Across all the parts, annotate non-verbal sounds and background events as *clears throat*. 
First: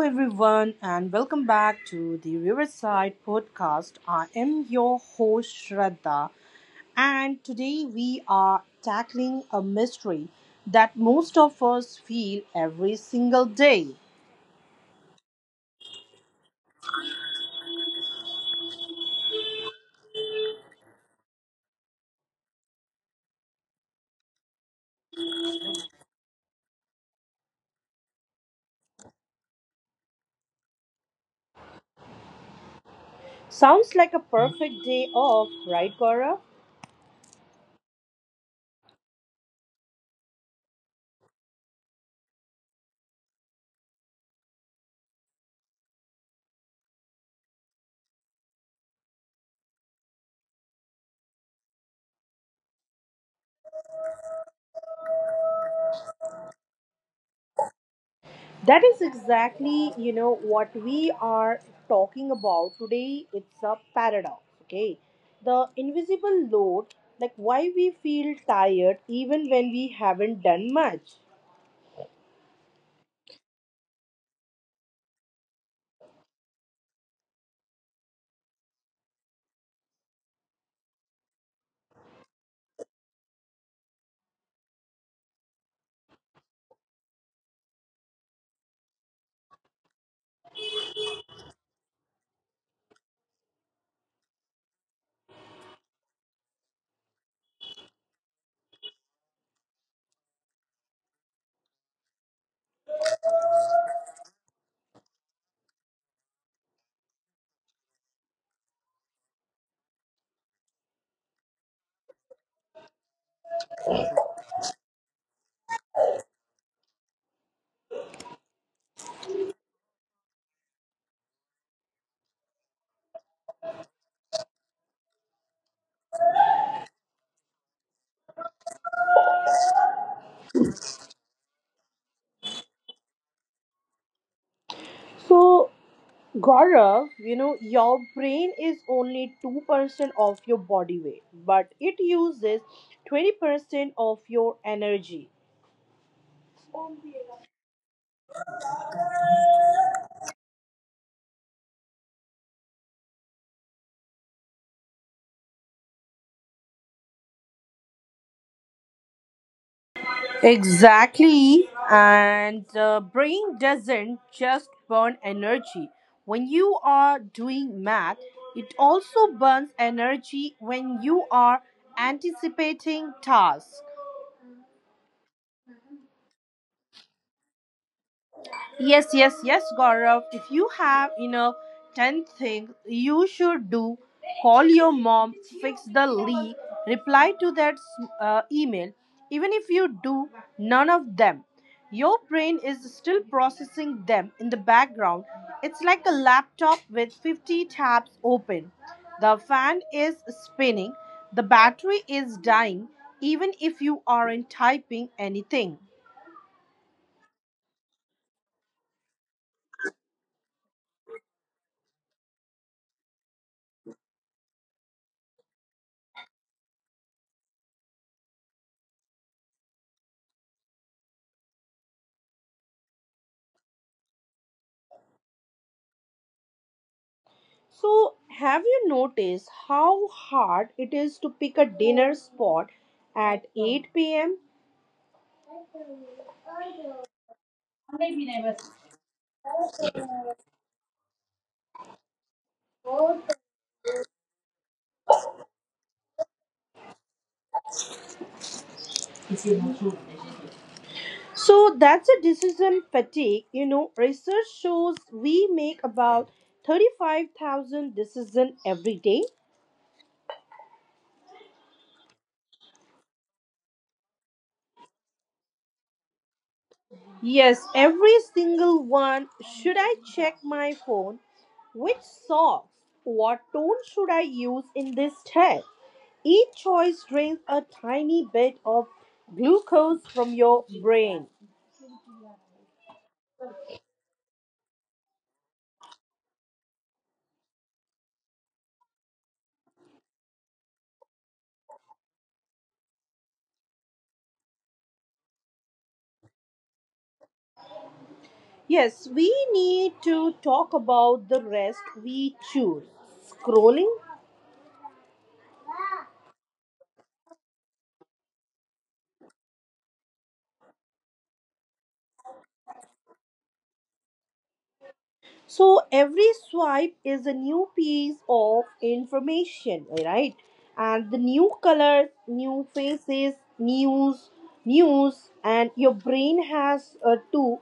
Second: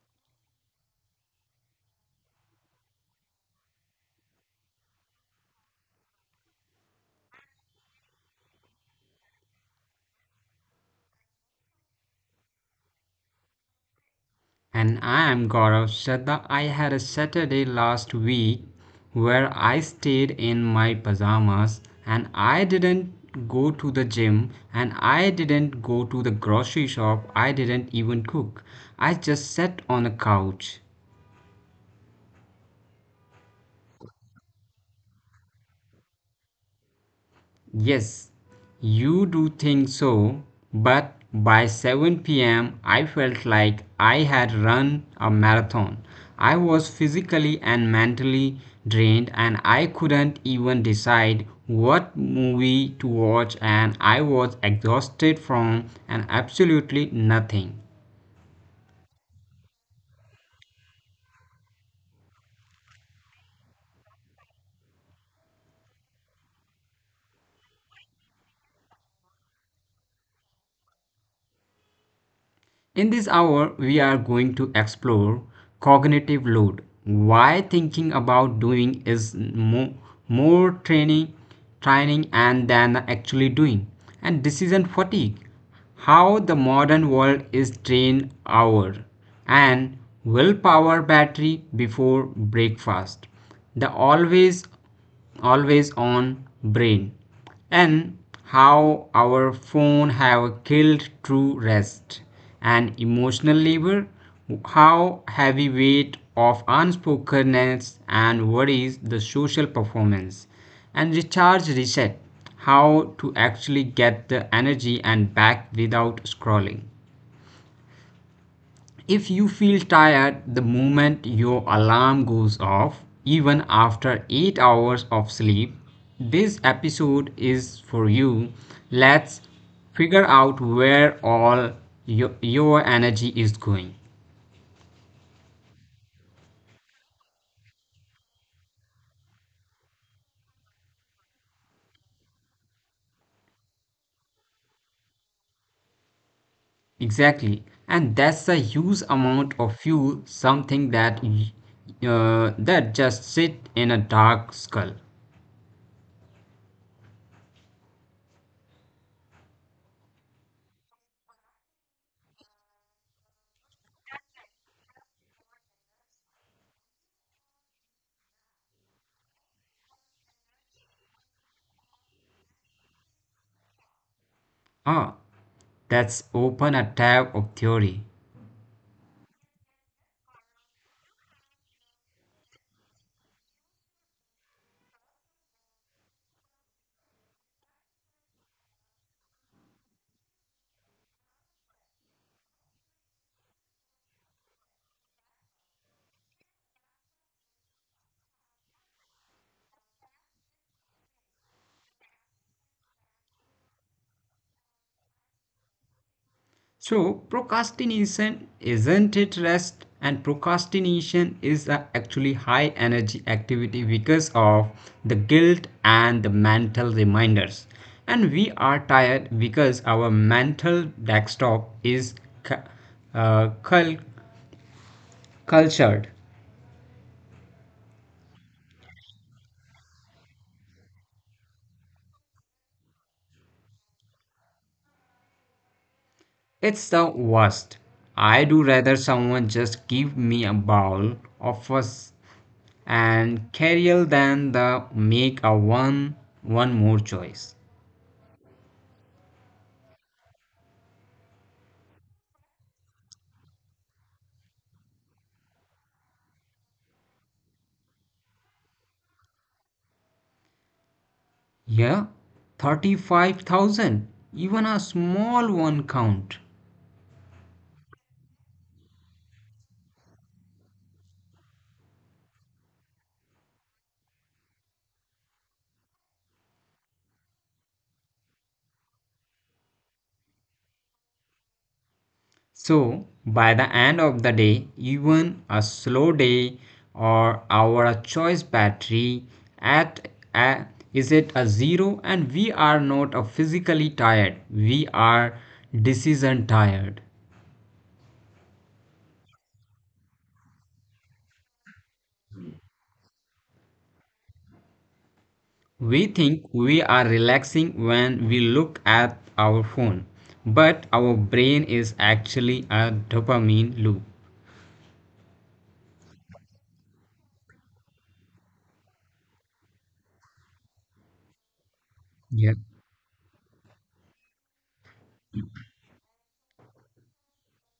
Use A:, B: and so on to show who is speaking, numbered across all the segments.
A: everyone, and welcome back to the Riverside Podcast. I am your host, Shraddha, and today we are tackling a mystery that most of us feel every single day.
B: And I am Gaurav Shraddha. I had a Saturday last week where I stayed in my pajamas and I didn't go to the gym and I didn't go to the grocery shop. I didn't even cook. I just sat on a couch.
A: Sounds like a perfect day off, right, Gaurav?
B: Yes, you do think so, but by 7 p.m. I felt like I had run a marathon. I was physically and mentally drained, and I couldn't even decide what movie to watch, and I was exhausted from an absolutely nothing.
A: That is exactly, you know, what we are talking about today. It's a paradox, okay? The invisible load, like why we feel tired even when we haven't done much.
B: In this hour, we are going to explore cognitive load, why thinking about doing is more training and than actually doing, and decision fatigue, how the modern world is train our and willpower battery before breakfast, the always on brain, and how our phone have killed true rest, and emotional labor, how heavy weight of unspokenness and worries, the social performance, and recharge reset, how to actually get the energy and back without scrolling. If you feel tired the moment your alarm goes off, even after 8 hours of sleep, this episode is for you. Let's figure out where all your energy is going.
A: So, Gaurav, you know, your brain is only 2% of your body weight, but it uses 20% of your energy.
B: Exactly. And that's a huge amount of fuel, something that just sit in a dark skull.
A: Exactly. And the brain doesn't just burn energy. When you are doing math, it also burns energy when you are anticipating tasks.
B: Ah, that's open a tab of theory.
A: Yes, yes, yes, Gaurav. If you have, you know, 10 things you should do: call your mom, fix the leak, reply to that email. Even if you do none of them, your brain is still processing them in the background. It's like a laptop with 50 tabs open. The fan is spinning, the battery is dying, even if you aren't typing anything.
B: So, procrastination isn't it rest, and procrastination is a actually high energy activity because of the guilt and the mental reminders. And we are tired because our mental desktop is cu- uh, cul- cultured.
A: So, have you noticed how hard it is to pick a dinner spot at 8 p.m.?
B: It's the worst. I do rather someone just give me a bowl of us and carrier than the make a one more choice.
A: So, that's a decision fatigue. You know, research shows we make about 35,000 decisions every day.
B: Yeah, 35,000. Even a small one count.
A: Yes, every single one. Should I check my phone? Which songs? What tone should I use in this tag? Each choice drains a tiny bit of glucose from your brain.
B: So, by the end of the day, even a slow day, or our choice battery at a, is it a zero, and we are not a physically tired. We are decision tired.
A: Yes, we need to talk about the rest we choose. Scrolling.
B: We think we are relaxing when we look at our phone, but our brain is actually a dopamine loop.
A: So every swipe is a new piece of information, right? And the new colors,
B: Yeah.
A: new faces, news, news, and your brain has to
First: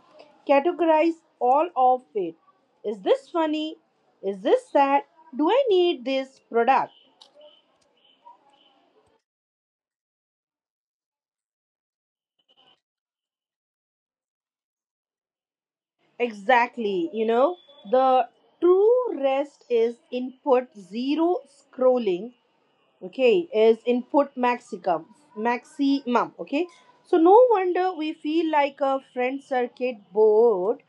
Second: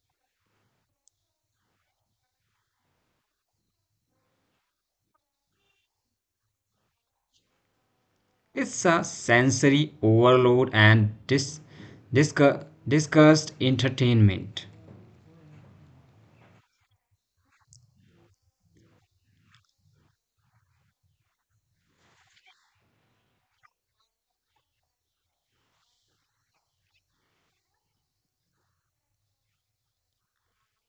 A: categorize all of it. Is this funny? Is this sad? Do I need this product?
B: It's a sensory overload and disgust entertainment.
A: Exactly, you know, the true rest is input zero, scrolling okay is input maximum, maximum okay. So no wonder we feel like a friend circuit board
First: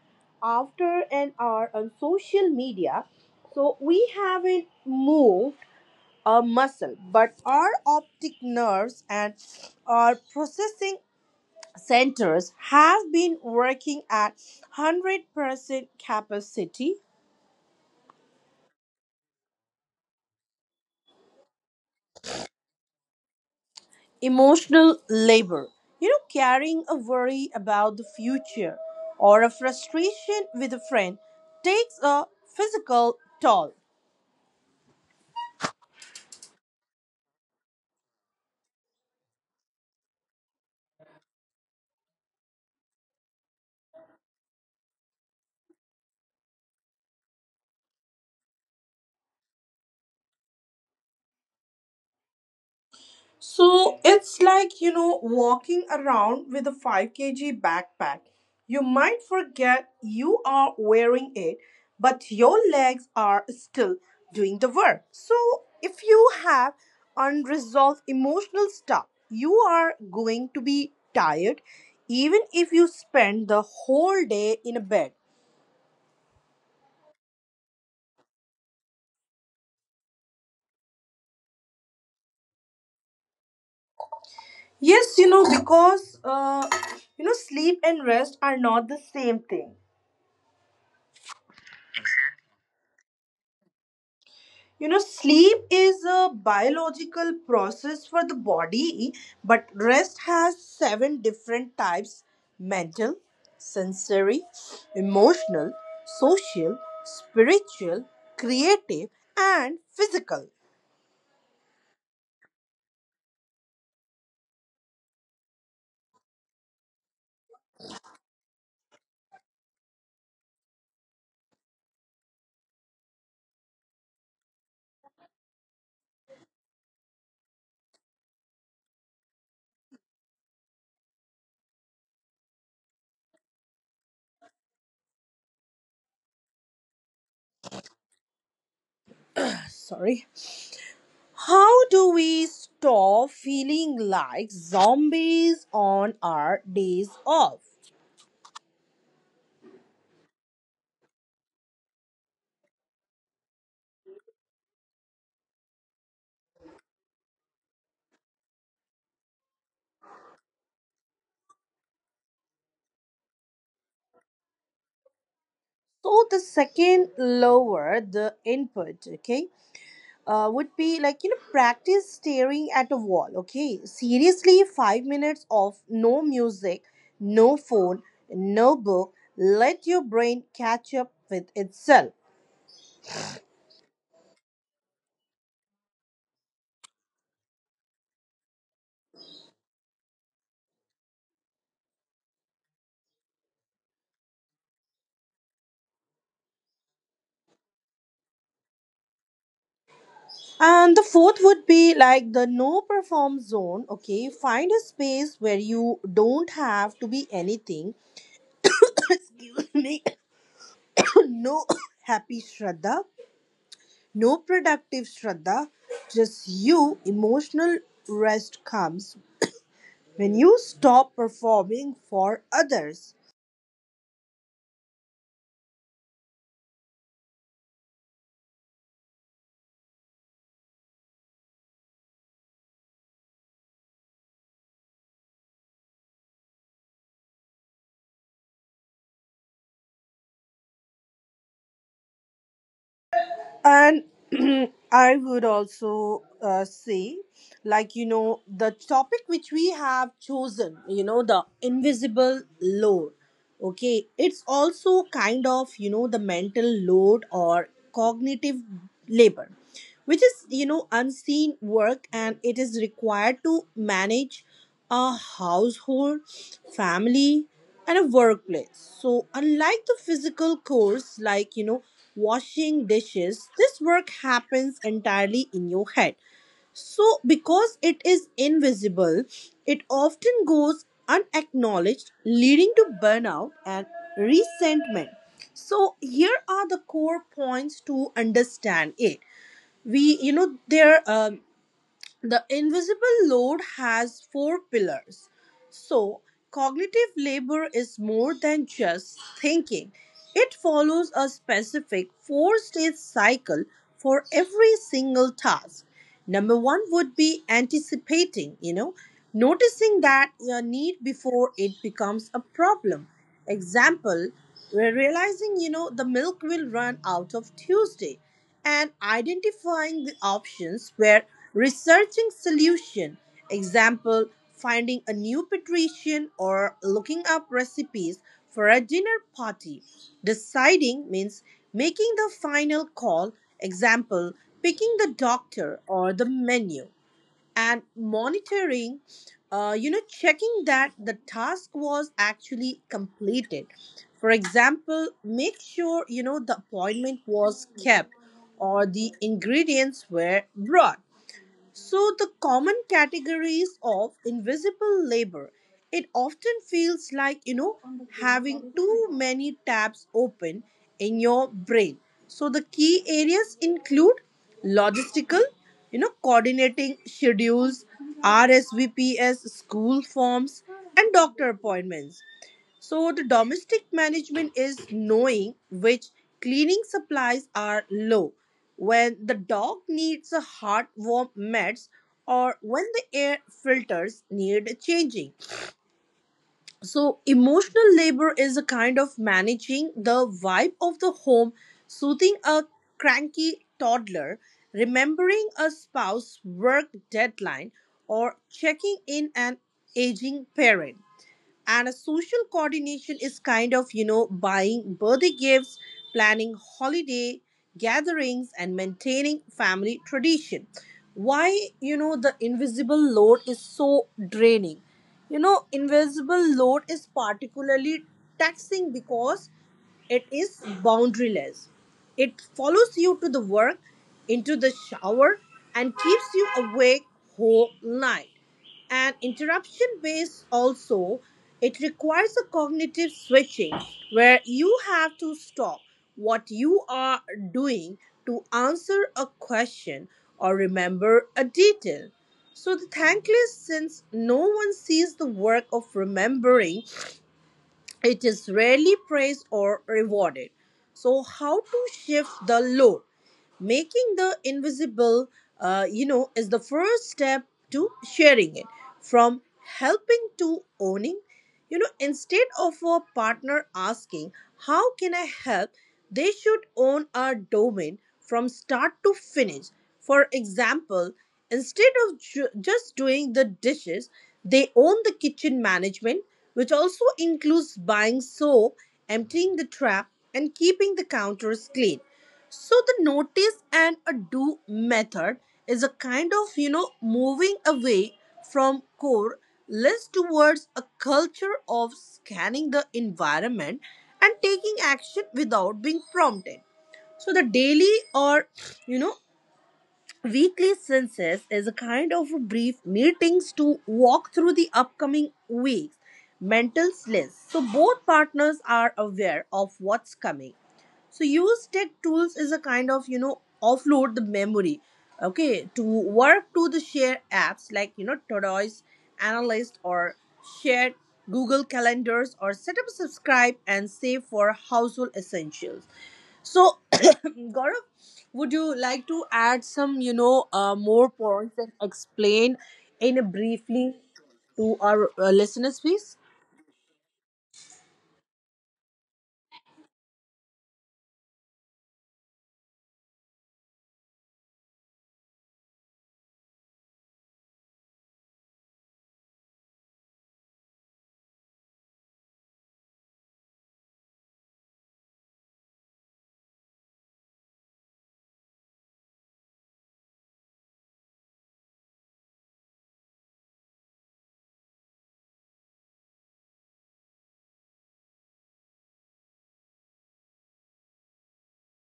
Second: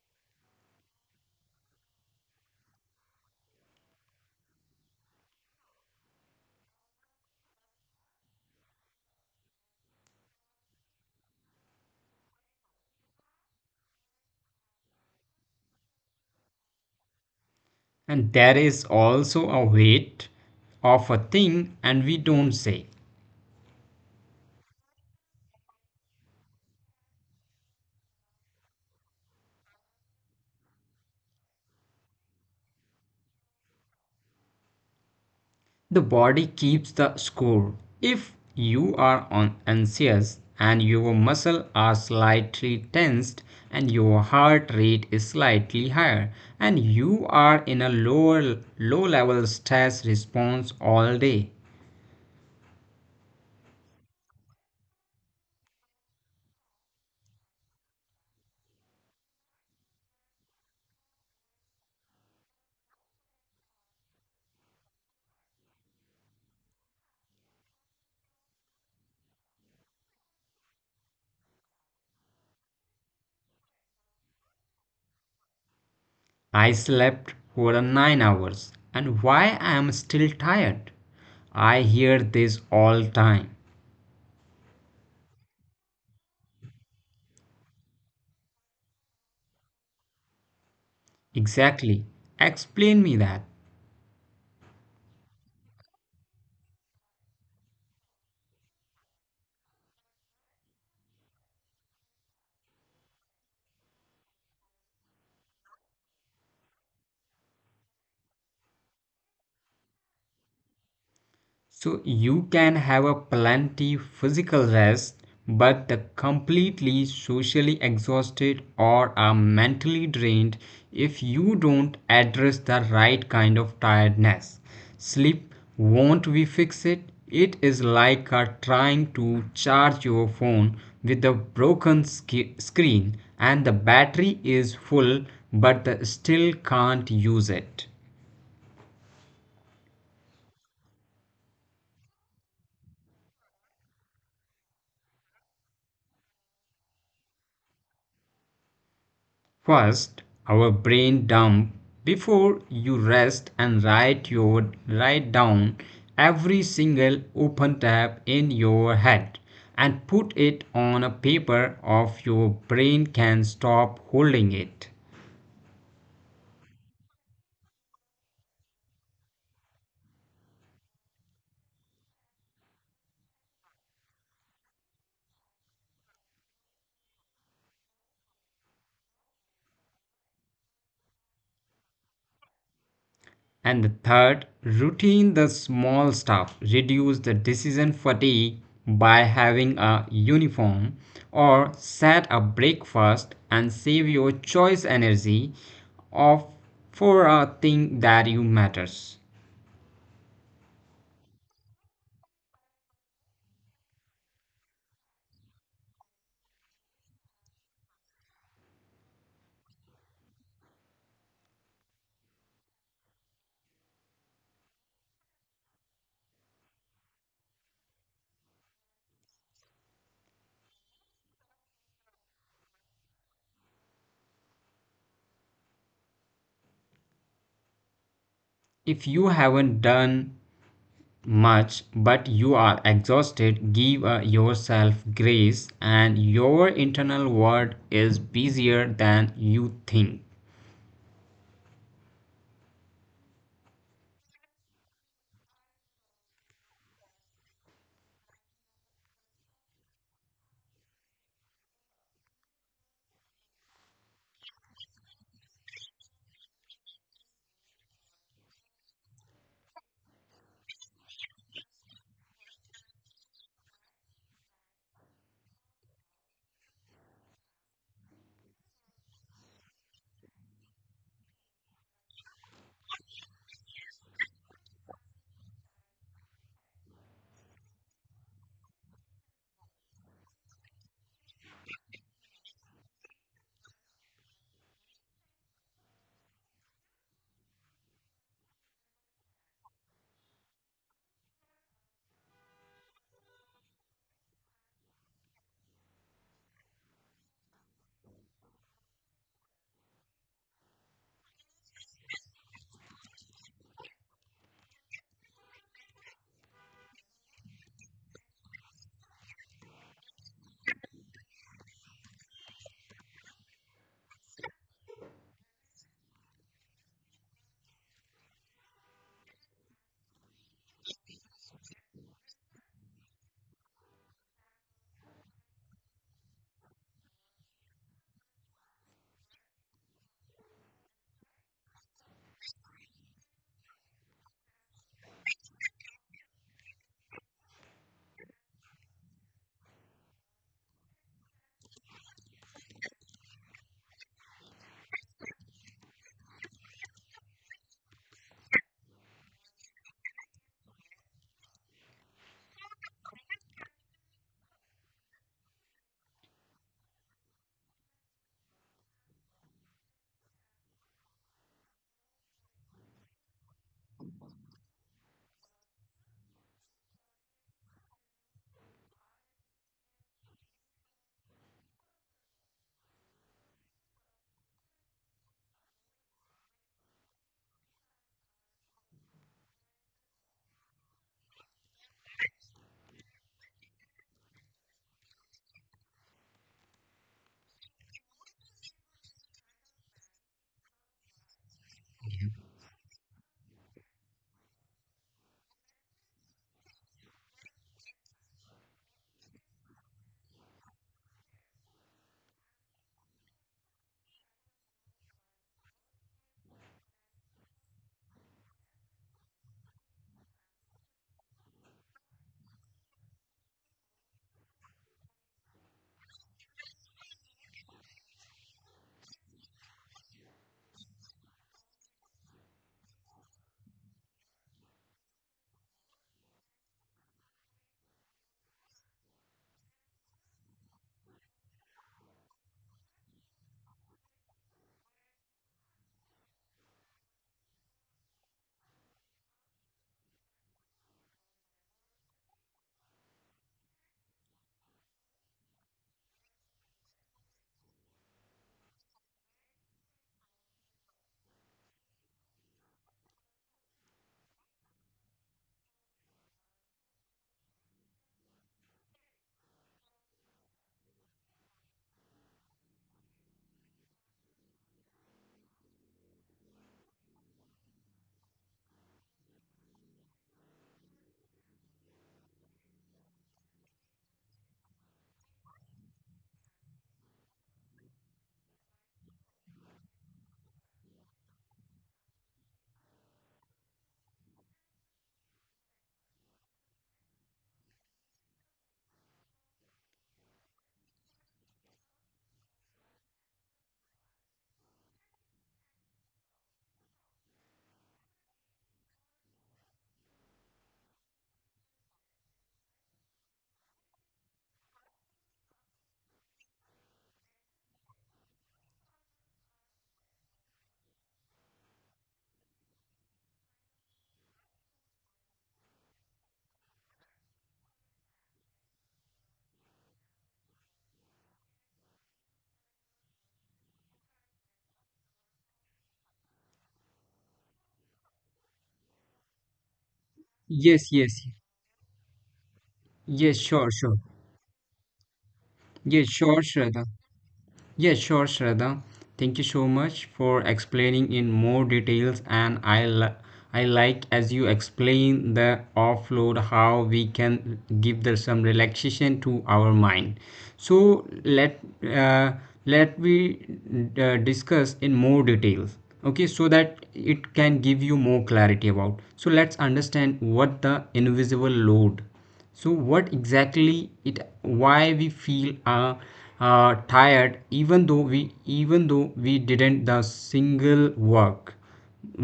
A: after an hour on social media. So we haven't moved a muscle, but our optic nerves and our processing centers have been working at 100% capacity.
B: And there is also a weight of a thing, and we don't say.
A: Emotional labor. You know, carrying a worry about the future or a frustration with a friend takes a physical toll.
B: The body keeps the score. If you are on anxious and your muscles are slightly tensed and your heart rate is slightly higher and you are in a low level stress response all day.
A: So it's like, you know, walking around with a 5 kg backpack. You might forget you are wearing it, but your legs are still doing the work. So if you have unresolved emotional stuff, you are going to be tired even if you spend the whole day in a bed.
B: I slept for 9 hours, and why I am still tired? I hear this all time.
A: Yes, you know, because, you know, sleep and rest are not the same thing.
B: Exactly. Explain me that.
A: You know, sleep is a biological process for the body, but rest has seven different types: mental, sensory, emotional, social, spiritual, creative, and physical.
B: So you can have a plenty physical rest, but the completely socially exhausted, or are mentally drained if you don't address the right kind of tiredness. Sleep won't we fix it? It is like trying to charge your phone with a broken screen and the battery is full but the still can't use it.
A: Sorry. How do we stop feeling like zombies on our days off?
B: First, our brain dump. Before you rest and write down every single open tab in your head and put it on a paper of your brain can stop holding it.
A: So, the second, lower the input, okay? Would be like, you know, practice staring at a wall, okay? Seriously, 5 minutes of no music, no phone, no book. Let your brain catch up with itself.
B: And the third, routine the small stuff. Reduce the decision fatigue by having a uniform or set a breakfast and save your choice energy of for a thing that you matters.
A: And the fourth would be like the no perform zone, okay? Find a space where you don't have to be anything. *coughs* Excuse me. *coughs* No *coughs* happy Shraddha, no productive Shraddha, just you. Emotional rest comes when you stop performing for others.
B: If you haven't done much but you are exhausted, give yourself grace, and your internal world is busier than you think.
A: And *clears throat* I would also say, like, you know, the topic which we have chosen, you know, the invisible load, okay, it's also kind of, you know, the mental load or cognitive labor, which is, you know, unseen work, and it is required to manage a household, family, and a workplace. So unlike the physical chores, like, you know, washing dishes, this work happens entirely in your head. So, because it is invisible, it often goes unacknowledged, leading to burnout and resentment. So, here are the core points to understand it. We you know there The invisible load has four pillars. So cognitive labor is more than just thinking. It follows a specific four stage cycle for every single task. Number one would be anticipating, you know, noticing that your need before it becomes a problem. Example, we're realizing, you know, the milk will run out of Tuesday. And identifying the options. We're researching solution. Example, finding a new patrician or looking up recipes for a dinner party. Deciding means making the final call. Example, picking the doctor or the menu. And monitoring, you know, checking that the task was actually completed. For example, make sure, you know, the appointment was kept or the ingredients were brought. So, the common categories of invisible labor, it often feels like, you know, having too many tabs open in your brain. So, the key areas include logistical, you know, coordinating schedules, RSVPs, school forms, and doctor appointments. So, the domestic management is knowing which cleaning supplies are low, when the dog needs a hot warm meds, or when the air filters need changing. So emotional labor is a kind of managing the vibe of the home, soothing a cranky toddler, remembering a spouse's work deadline, or checking in an aging parent. And a social coordination is kind of, you know, buying birthday gifts, planning holiday gatherings, and maintaining family tradition. Why, you know, the invisible load is so draining. You know, invisible load is particularly taxing because it is boundaryless. It follows you to the work, into the shower, and keeps you awake whole night. And interruption based also, it requires a cognitive switching, where you have to stop what you are doing to answer a question or remember a detail. So the thankless, since no one sees the work of remembering, it is rarely praised or rewarded. So, how to shift the load? Making the invisible, you know, is the first step to sharing it. From helping to owning, you know, instead of a partner asking, "How can I help?" they should own a domain from start to finish. For example, instead of just doing the dishes, they own the kitchen management, which also includes buying soap, emptying the trap, and keeping the counters clean. So the notice and a do method is a kind of, you know, moving away from core less towards a culture of scanning the environment and taking action without being prompted. So the daily or, you know, weekly census is a kind of a brief meetings to walk through the upcoming weeks mental list, so both partners are aware of what's coming. So use tech tools is a kind of, you know, offload the memory, okay, to work, to the share apps like, you know, Tortoise Analyst, or shared Google Calendars, or set up, subscribe, and save for household essentials. So, *coughs* Gaurav, would you like to add some, you know,
B: Yes, yes.
A: more points and explain
B: Yes,
A: in a
B: sure, sure.
A: briefly to our
B: Yes,
A: listeners,
B: sure,
A: please?
B: Shraddha. Yes, sure, Shraddha. Thank you so much for explaining in more details, and I like as you explain the offload how we can give some relaxation to our mind. So uh, let we discuss in more details. Okay, so that it can give you more clarity about. So let's understand what the invisible load, so what exactly it, why we feel tired, even though we didn't the single work,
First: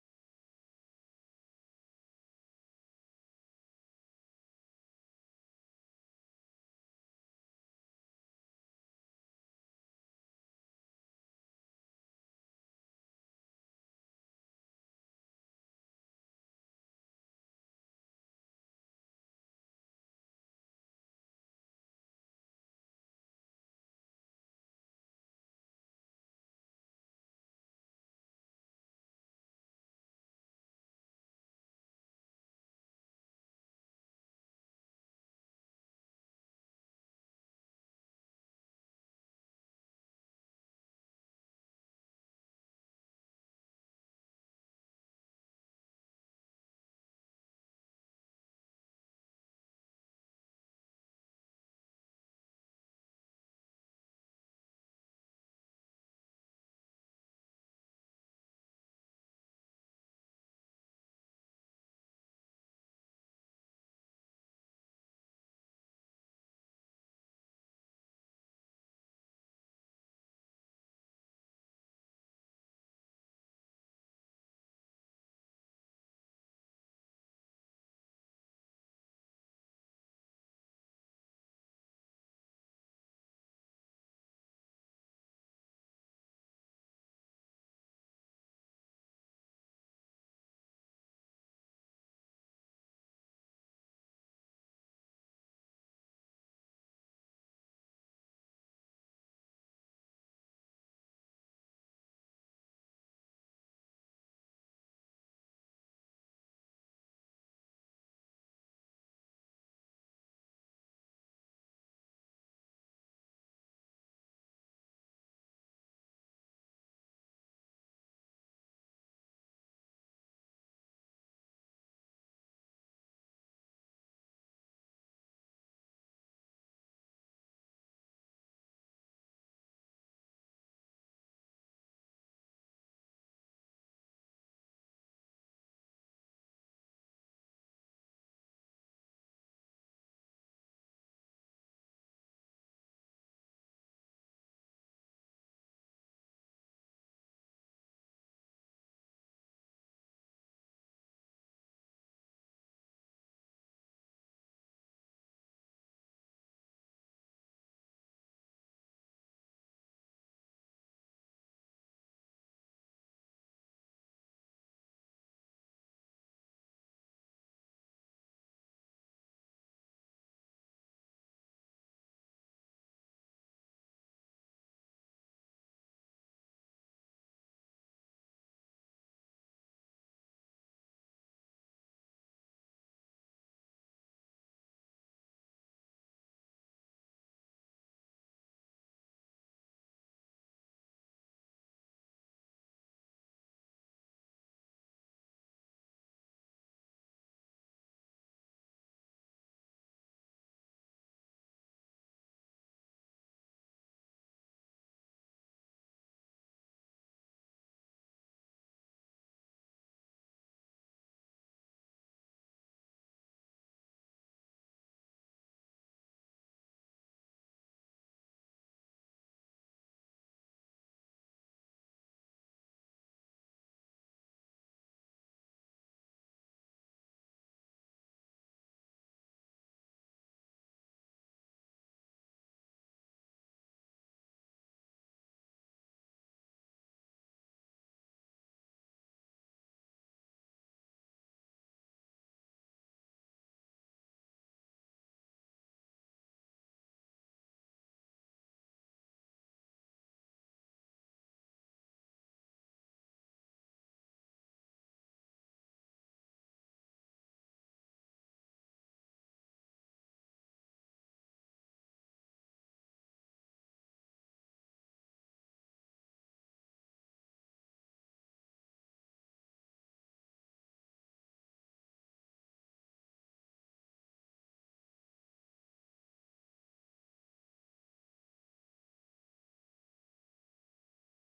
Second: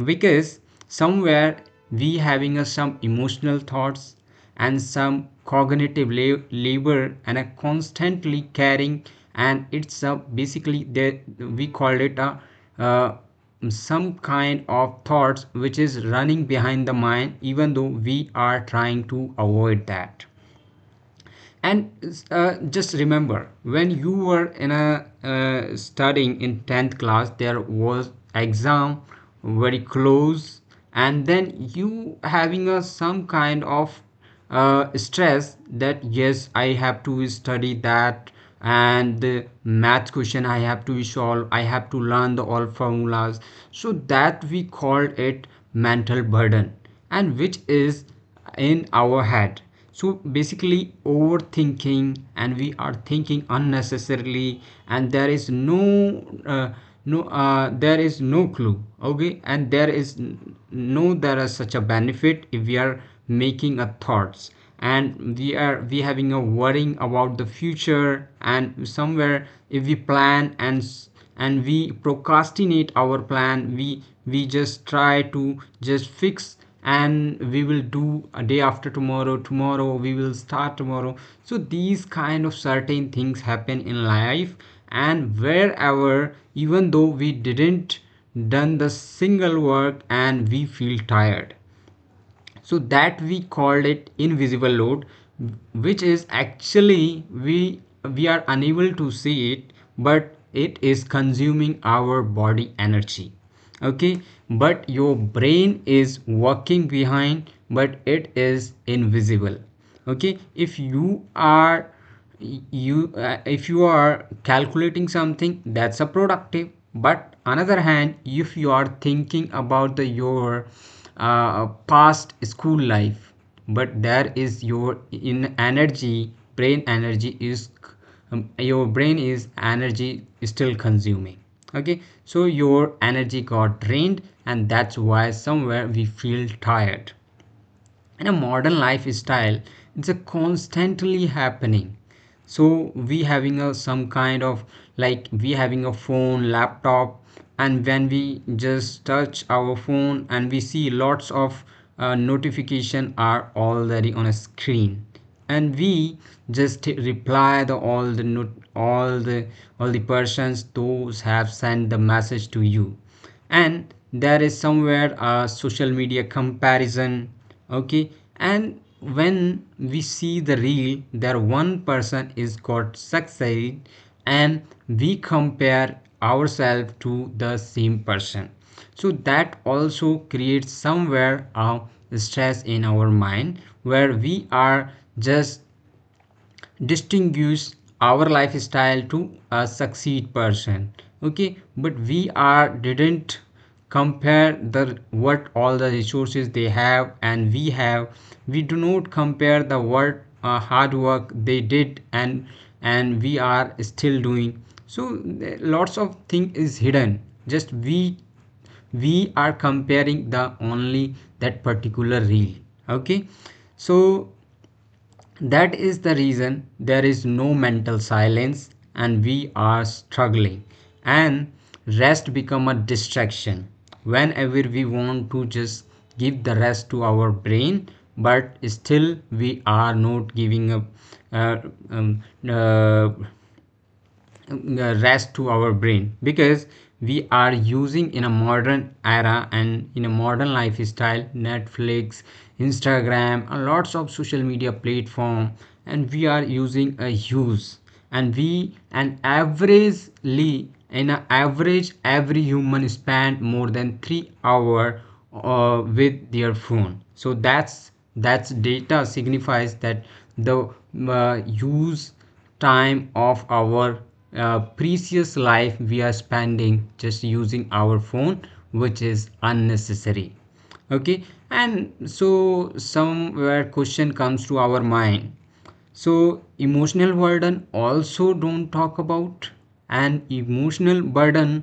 B: because somewhere we having some emotional thoughts and some cognitive labor and a constantly caring, and it's a basically that we called it a uh, some kind of thoughts which is running behind the mind even though we are trying to avoid that. And just remember when you were in a studying in 10th class, there was exam very close, and then you having a some kind of stress that yes I have to study that, and the math question I have to solve, I have to learn the all formulas. So that we called it mental burden, and which is in our head. So basically overthinking and we are thinking unnecessarily. And there is uh, no there is no clue. Okay. And there is no there is such a benefit if we are making a thoughts, and we are we having a worrying about the future, and somewhere if we plan and we procrastinate our plan, we just try to just fix, and we will do a day after tomorrow. Tomorrow we will start tomorrow. So these kind of certain things happen in life, and wherever even though we didn't done the single work, and we feel tired. So that we called it invisible load, which is actually we are unable to see it, but it is consuming our body energy. Okay. But your brain is working behind, but it is invisible. Okay. If you are Y- you if you are calculating something, that's a productive. But another hand, if you are thinking about the your past school life, but there is your in energy, brain energy is, um, your brain is energy still consuming. Okay. So your energy got drained, and that's why somewhere we feel tired in a modern lifestyle. It's a constantly happening. So we having a some kind of, like we having a phone, laptop, and when we just touch our phone and we see lots of notification are already on a screen, and we just reply the all the not, all the all the persons those have sent the message to you. And there is somewhere a social media comparison. Okay. And when we see the reel there one person is got succeed, and we compare ourselves to the same person. So that also creates somewhere a stress in our mind where we are just distinguish our lifestyle to a succeed person. Okay. But we are didn't compare the what all the resources they have and we have. We do not compare the what hard work they did and we are still doing. So lots of thing is hidden. Just we are comparing the only that particular reel. Okay. So that is the reason there is no mental silence, and we are struggling, and rest become a distraction. Whenever we want to just give the rest to our brain, but still we are not giving up uh, um, uh, rest to our brain, because we are using in a modern era and in a modern lifestyle Netflix, Instagram, and lots of social media platform. And we are using a use, and we, and averagely in an average every human spend more than 3 hour with their phone. So that's data signifies that the use time of our precious life we are spending just using our phone, which is unnecessary. Okay. And so somewhere question comes to our mind. So emotional burden also don't talk about, and emotional burden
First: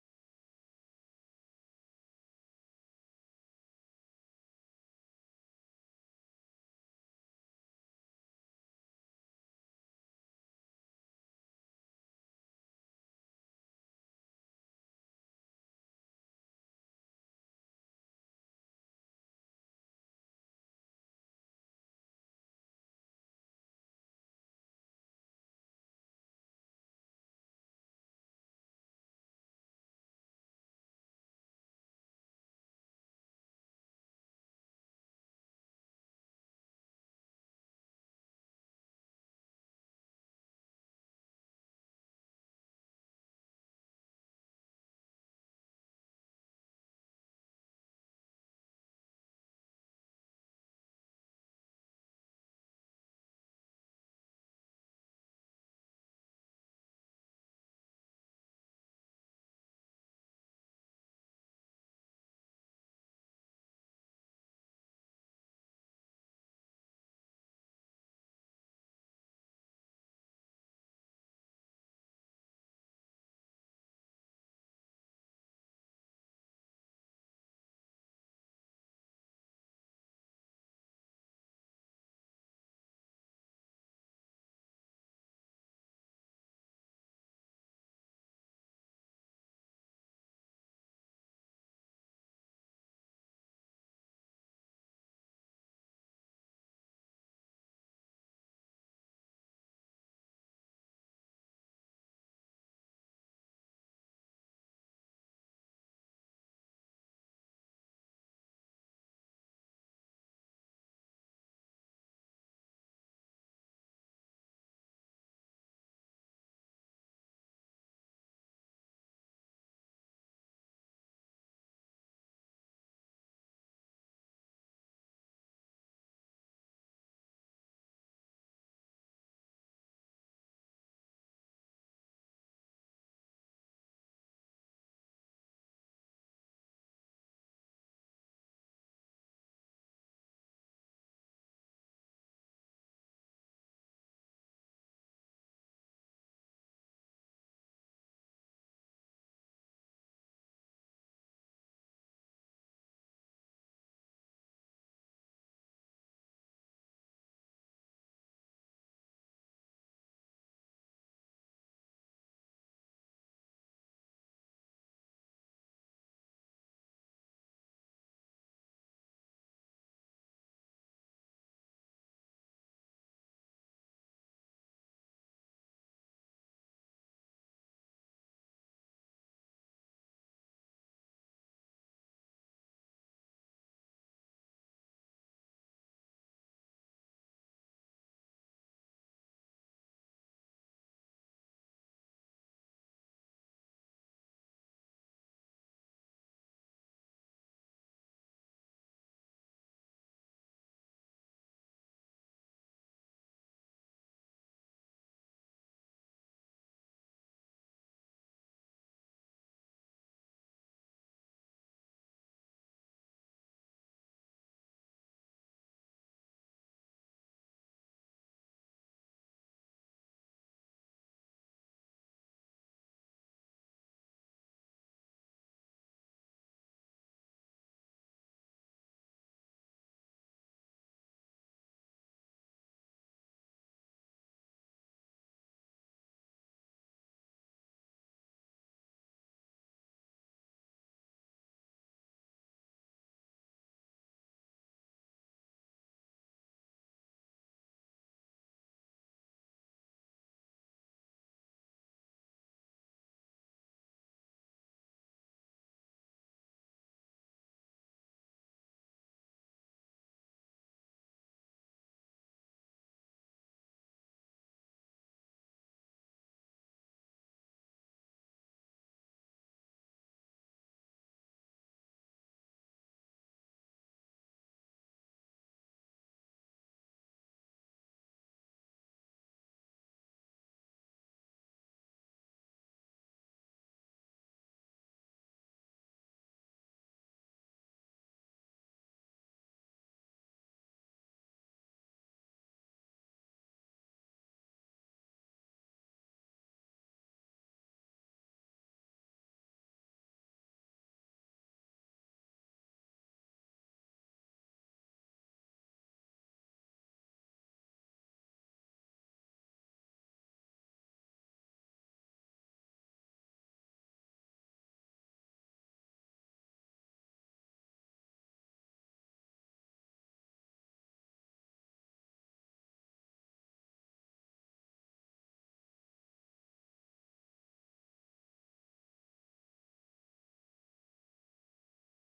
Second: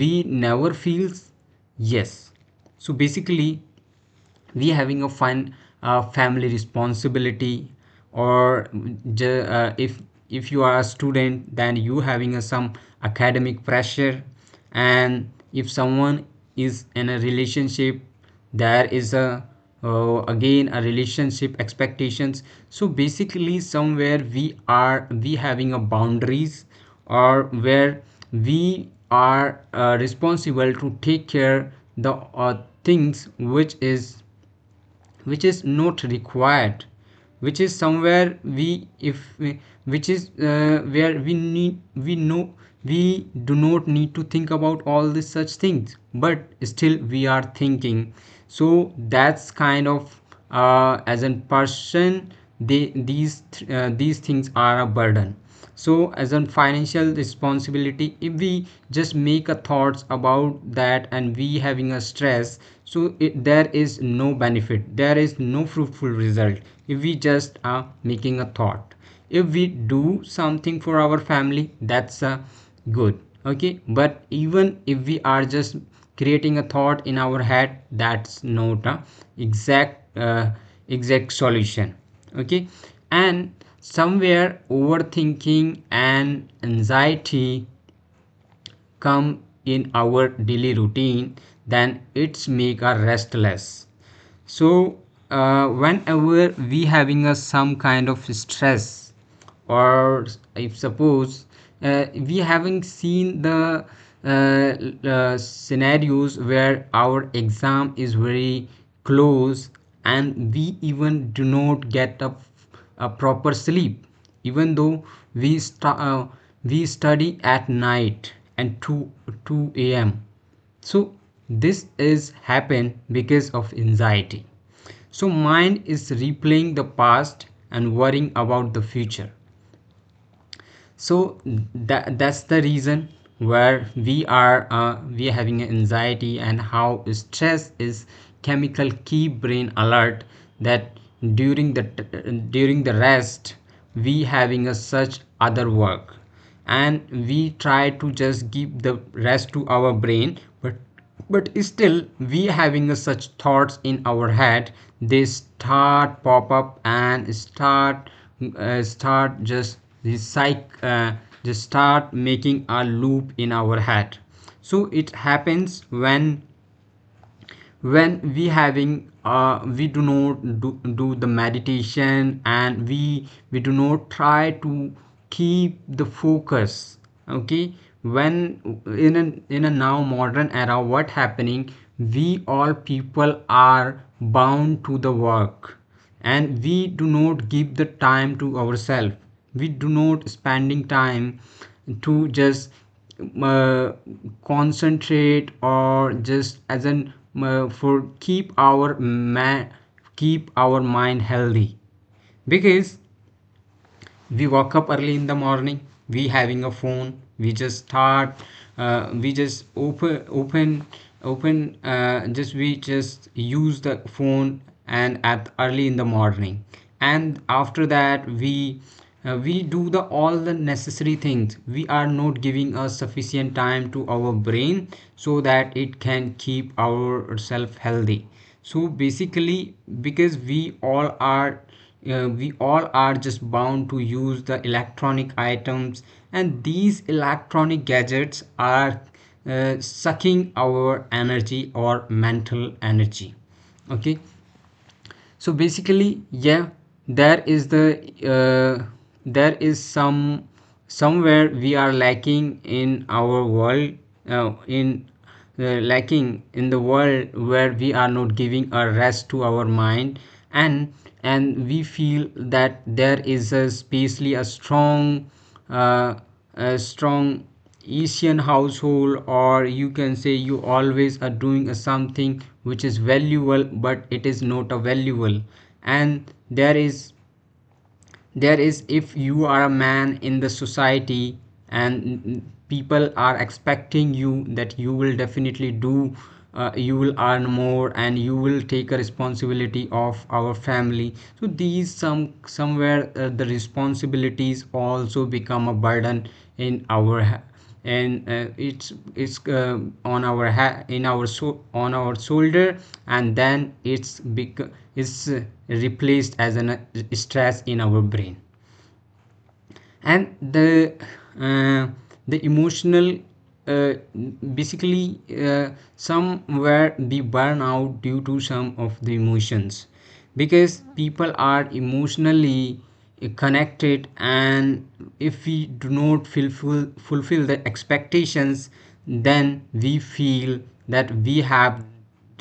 B: we never feels, yes. So basically we having a fun family responsibility, or if you are a student, then you having a some academic pressure. And if someone is in a relationship, there is a again a relationship expectations. So basically somewhere we are we having a boundaries, or where we are responsible to take care the things which is, which is not required, which is somewhere we if we, which is where we need, we know we do not need to think about all these such things, but still we are thinking. So that's kind of as a person, they these these things are a burden. So as a financial responsibility, if we just make a thoughts about that, and we having a stress. So it, there is no benefit, there is no fruitful result, if we just are making a thought. If we do something for our family, that's a good. Okay. But even if we are just creating a thought in our head, that's not a exact exact solution. Okay. And somewhere overthinking and anxiety come in our daily routine, then it's make us restless. So whenever we having a some kind of stress or if suppose, we having seen the uh, scenarios where our exam is very close, and we even do not get up a proper sleep, even though we we study at night and 2 a.m, so this is happen because of anxiety. So mind is replaying the past and worrying about the Future. So That's the reason where we are having anxiety. And how stress is chemical key brain alert that during the during the rest we having a such other work, and we try to just give the rest to our brain, but still we having a such thoughts in our head. They start pop up and start start just recycle, just start making a loop in our head. So it happens when we having we do not do the meditation, and we do not try to keep the focus. Okay. When in a now modern era, what happening? We all people are bound to the work, and we do not give the time to ourselves. We do not spending time to just uh, concentrate, or just as an for keep our man keep our mind healthy. Because we woke up early in the morning, we having a phone, we just start, we just open just we just use the phone, and at early in the morning. And after that we, we do the all the necessary things. We are not giving a sufficient time to our brain so that it can keep ourself healthy. So basically, because we all are, we all are just bound to use the electronic items, and these electronic gadgets are, sucking our energy or mental energy. Okay. So basically, yeah, there is the, uh, there is some somewhere we are lacking in our world, in uh, lacking in the world where we are not giving a rest to our mind. And we feel that there is a spatially a strong, uh, a strong asian household, or you can say you always are doing a something which is valuable, but it is not a valuable. And there is, if you are a man in the society, and people are expecting you that you will definitely do, you will earn more and you will take a responsibility of our family. So these somewhere the responsibilities also become a burden in our ha- and it's on our in our on our shoulder. And then it's bec- it's replaced as an, stress in our brain. And the, uh, the emotional, uh, basically some were the burnout due to some of the emotions, because people are emotionally, connected. And if we do not fulfill the expectations, then we feel that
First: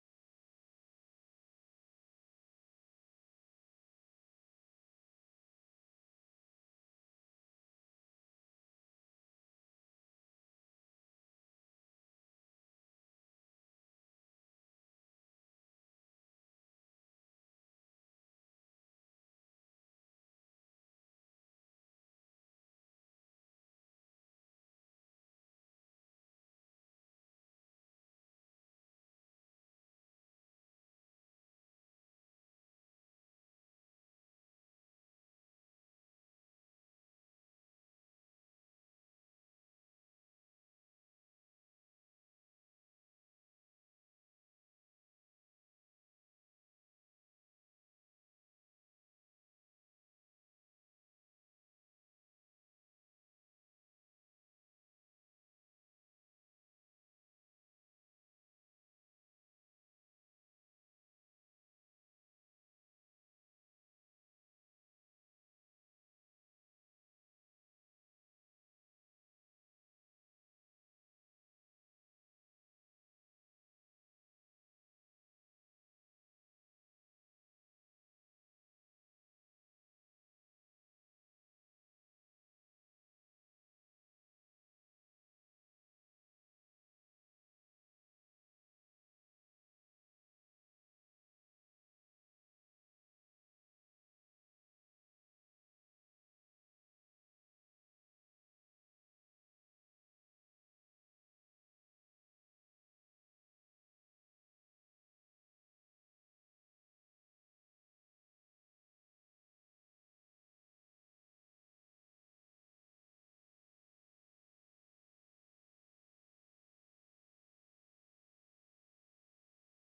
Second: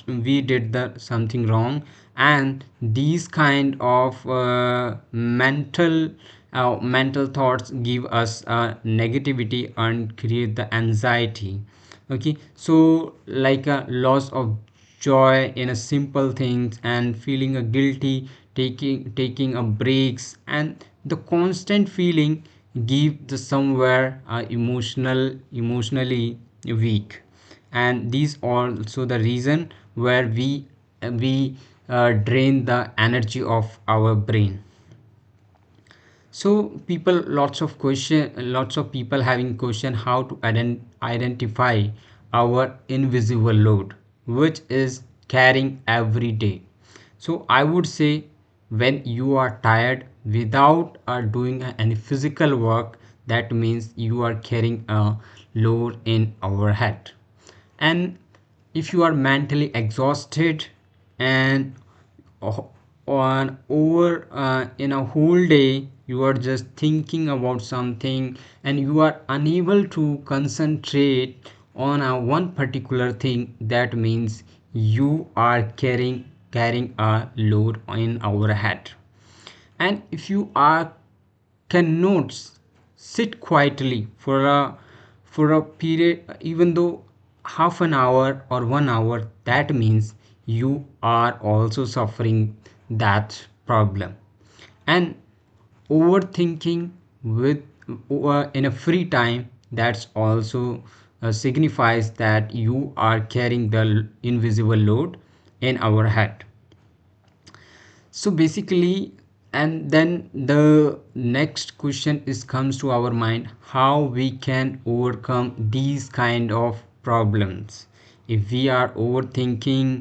B: we did the something wrong. And these kind of mental thoughts give us, negativity and create the anxiety. Okay, so like a loss of joy in a simple things, and feeling a guilty taking a breaks, and the constant feeling give the somewhere, emotionally weak. And these are also the reason where we drain the energy of our brain. So people lots of question, lots of people having question, how to identify our invisible load, which is carrying every day. So I would say, when you are tired without, doing any physical work, that means you are carrying a load in our head. And if you are mentally exhausted, and on over in a whole day you are just thinking about something, and you are unable to concentrate on a one particular thing, that means you are carrying a load in our head. And if you are cannot sit quietly for a period, even though half an hour or 1 hour, that means you are also suffering that problem. And overthinking with, in a free time, that's also, signifies that you are carrying the invisible load in our head. So basically, and then the next question is comes to our mind, how we can overcome these kind of problems? If we are overthinking,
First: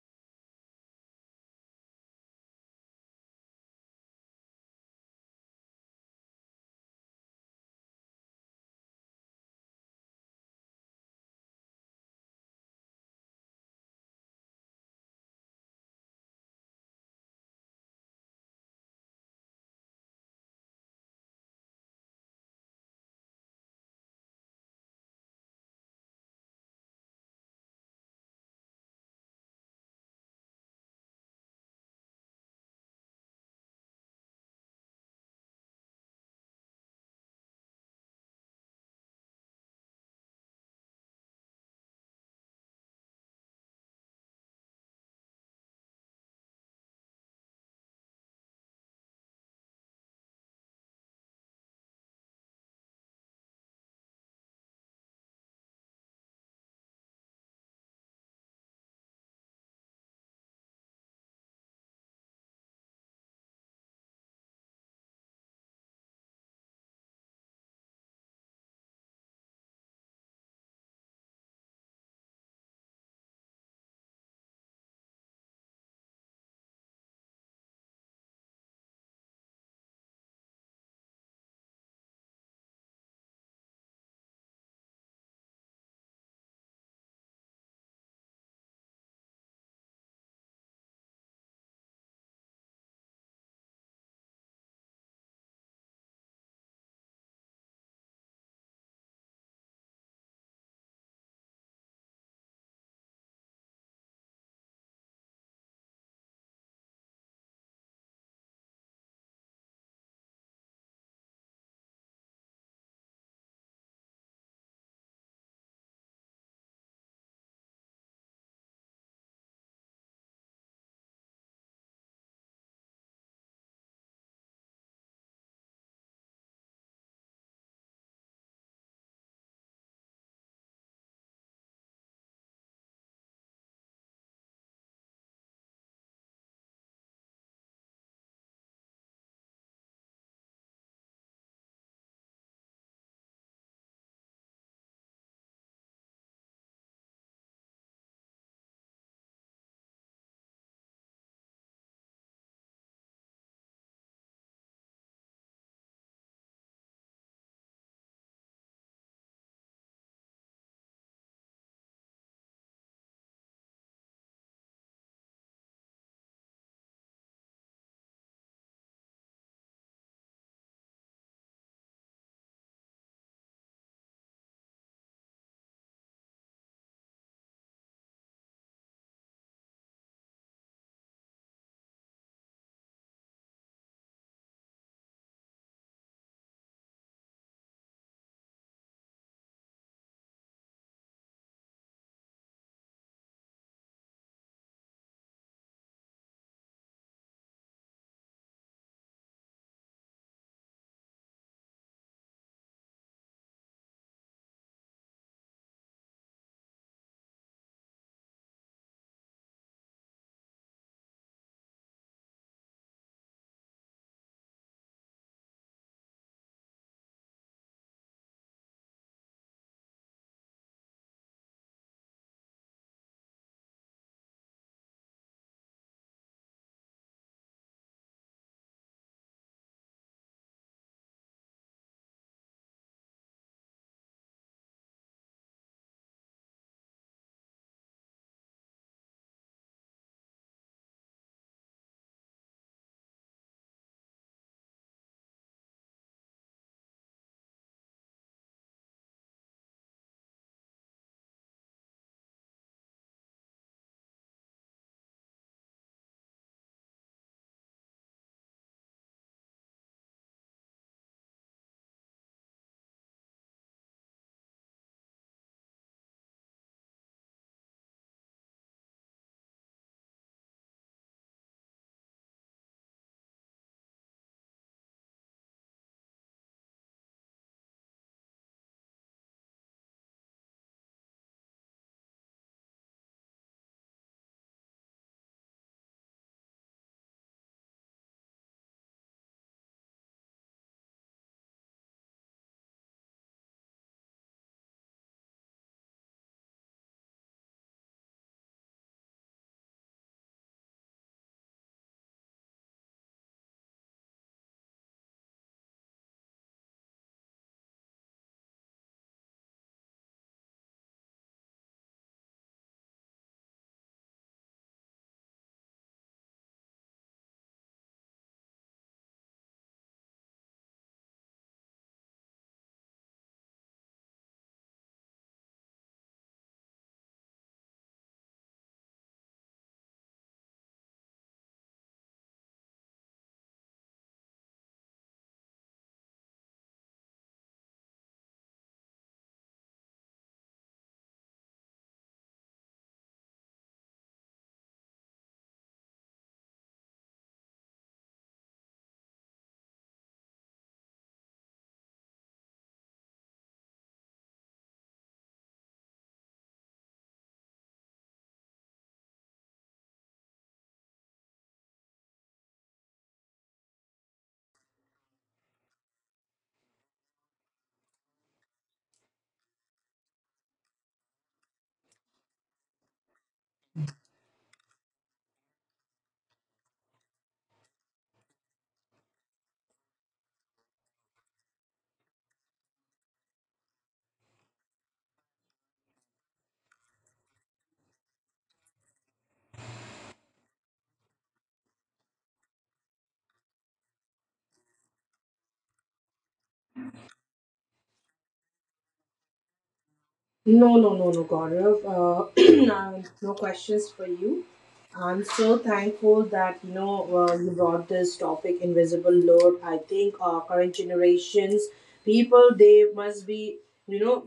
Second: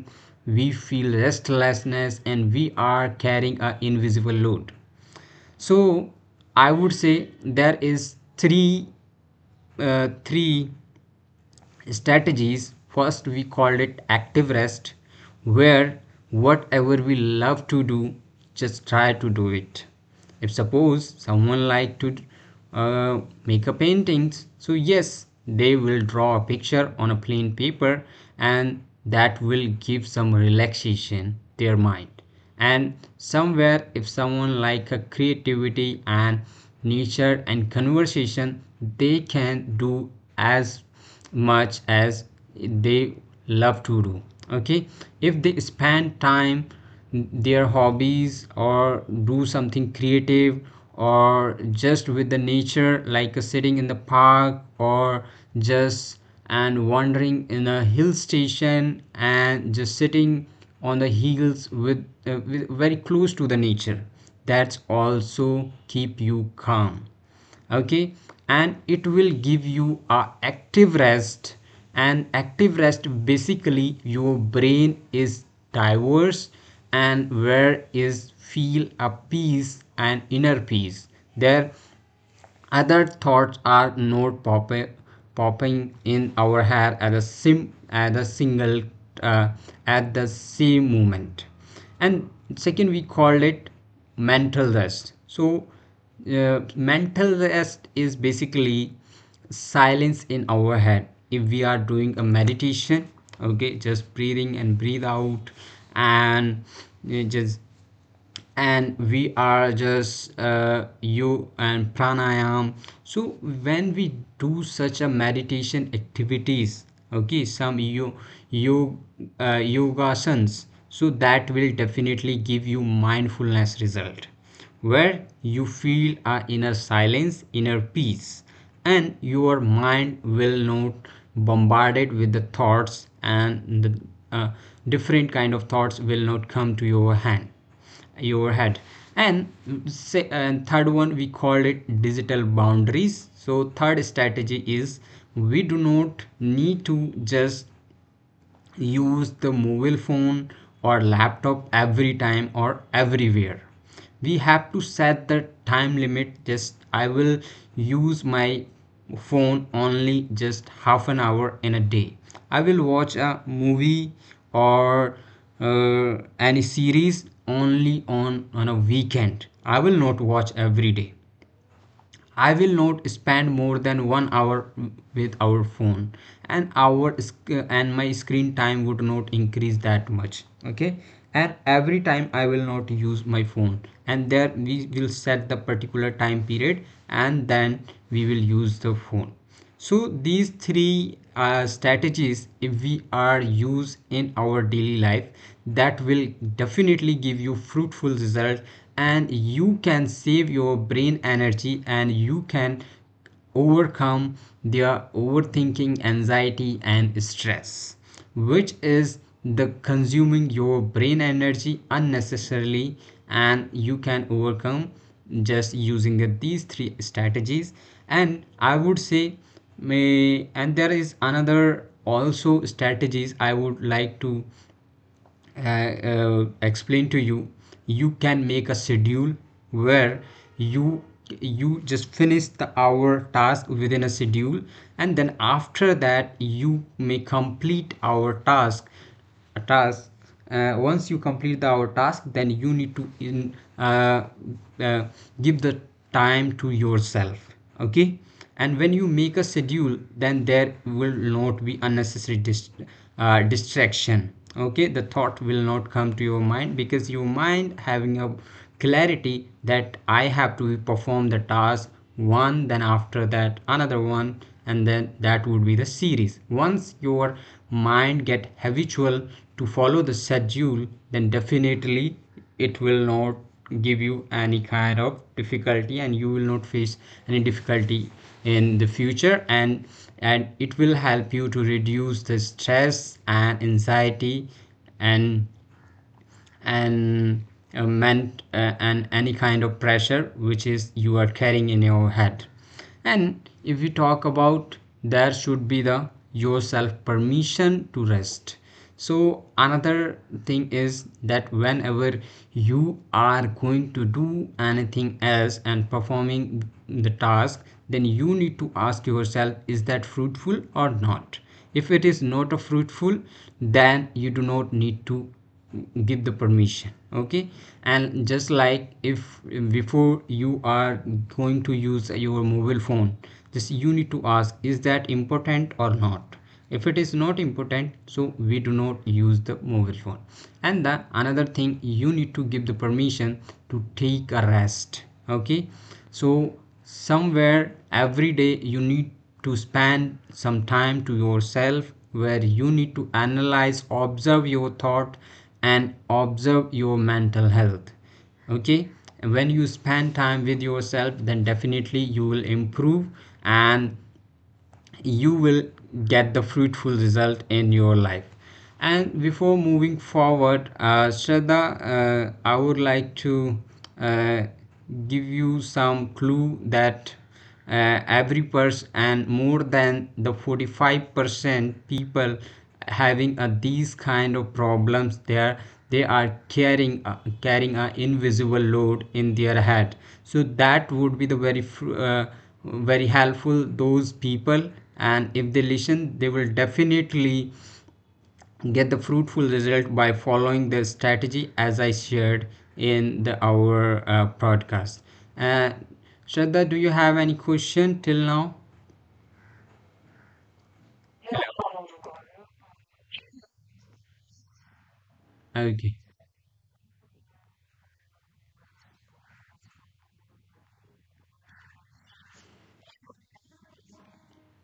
B: we feel restlessness, and we are carrying a invisible load. So I would say there is three strategies. First, we called it active rest, where whatever we love to do, just try to do it. If suppose someone like to, uh, make a paintings, so yes, they will draw a picture on a plain paper, and that will give some relaxation their mind. And somewhere if someone like a creativity and nature and conversation, they can do as much as they love to do. Okay, if they spend time their hobbies, or do something creative, or just with the nature, like, sitting in the park, or just and wandering in a hill station, and just sitting on the hills with very close to the nature, that's also keep you calm. Okay. And it will give you a active rest. And active rest, basically your brain is diverse, and where is feel a peace and inner peace. There, other thoughts are not popping in our head at the single, uh, at the same moment. And second, we called it mental rest. So mental rest is basically silence in our head, if we are doing a meditation. Okay, just breathing and breathe out, and just and we are just, you and pranayam. So when we do such a meditation activities, okay, some you you yogasans, so that will definitely give you mindfulness result, where you feel a inner silence, inner peace, and your mind will not bombarded with the thoughts. And the, uh, different kind of thoughts will not come to your hand your head. And say and third one, we called it digital boundaries. So third strategy is, we do not need to just use the mobile phone or laptop every time or everywhere. We have to set the time limit. Just I will use my phone only just half an hour in a day. I will watch a movie, or, any series only on a weekend. I will not watch every day. I will not spend more than 1 hour with our phone, and our and my screen time would not increase that much. Okay. And every time I will not use my phone, and there we will set the particular time period, and then we will use the phone. So these three strategies, if we are used in our daily life, that will definitely give you fruitful result, and you can save your brain energy, and you can overcome their overthinking, anxiety and stress, which is the consuming your brain energy unnecessarily. And you can overcome just using these three strategies. And I would say, may and there is another also strategies I would like to, explain to you. You can make a schedule where you you just finish the our task within a schedule, and then after that, you may complete our task a task. Once you complete the our task, then you need to in uh, give the time to yourself. Okay. And when you make a schedule, then there will not be unnecessary distraction. Okay, the thought will not come to your mind, because your mind having a clarity that I have to perform the task one, then after that another one, and then that would be the series. Once your mind get habitual to follow the schedule, then definitely it will not give you any kind of difficulty, and you will not face any difficulty in the future. And it will help you to reduce the stress and anxiety. and and meant and any kind of pressure which is you are carrying in your head. And if we talk about, there should be the yourself permission to rest. So another thing is that whenever you are going to do anything else and performing the task, then you need to ask yourself, is that fruitful or not? If it is not a fruitful, then you do not need to give the permission. Okay. And just like, if before you are going to use your mobile phone, just you need to ask, is that important or not? If it is not important, so we do not use the mobile phone. And the another thing, you need to give the permission to take a rest. Okay. So somewhere, every day you need to spend some time to yourself, where you need to analyze, observe your thought, and observe your mental health. Okay. And when you spend time with yourself, then definitely you will improve, and you will get the fruitful result in your life. And before moving forward, Shraddha, I would like to, uh, give you some clue that, every person, and more than the 45% people having, these kind of problems. There, they are carrying, carrying an invisible load in their head. So that would be the very helpful those people, and if they listen, they will definitely get the fruitful result by following the strategy as I shared in the our, podcast. uh, Shraddha, do you have any question till now?
A: No, no, no, no, Gaurav. *clears throat* No questions for you. I'm so
B: Okay.
A: thankful that, you know, you brought this topic, invisible load. I think current generations, people, they must be, you know,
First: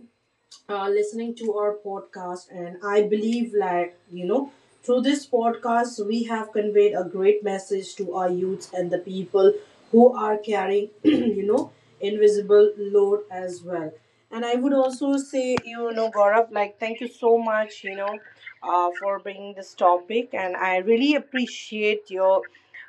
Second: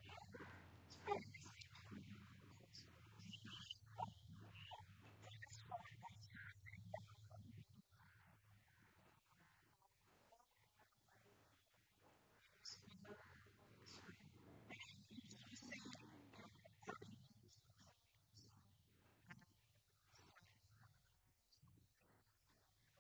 A: listening to our podcast, and I believe, like, you know, through this podcast we have conveyed a great message to our youths and the people who are carrying *clears throat* you know invisible load as well. And I would also say, you know, Gaurav, like, thank you so much, you know, for bringing this topic. And I really appreciate your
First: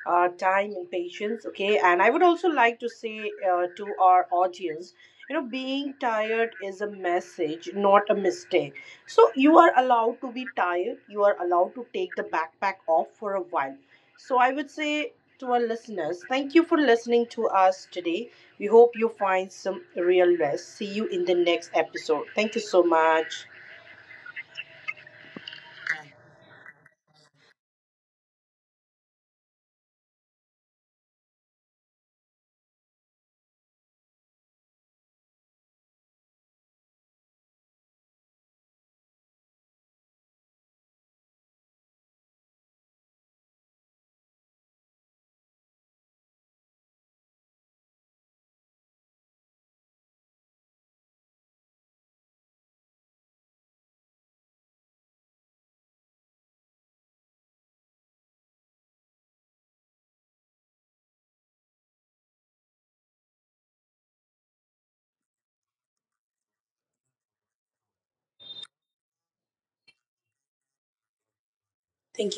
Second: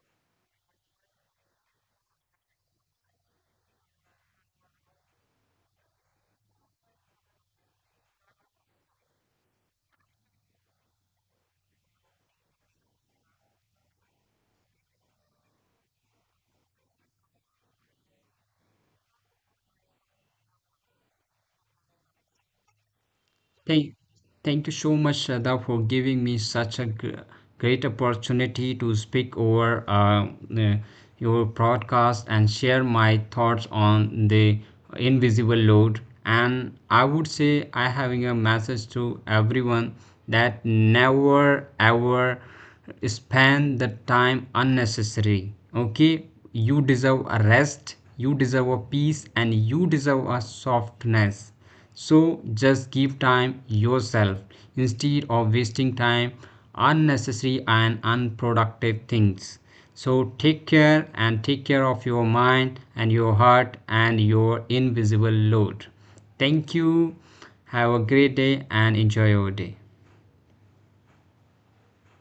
A: time and patience. Okay. And I would also like to say to our audience, you know, being tired is a message, not a mistake. So you are allowed to be tired. You are allowed to take the backpack off for a while. So I would say to our listeners, thank you for listening to us today. We hope you find some real rest. See you in the next episode. Thank you so much.
B: Thank, thank you so much, Shraddha, for giving me such a great opportunity to speak over, uh, your broadcast and share my thoughts on the invisible load. And I would say, I having a message to everyone that never ever spend the time unnecessary. Okay, you deserve a rest, you deserve a peace, and you deserve a softness. So just give time yourself instead of wasting time unnecessary and unproductive things. So take care, and take care of your mind and your heart and your invisible load. Thank you. Have a great day and enjoy your day.
A: Thank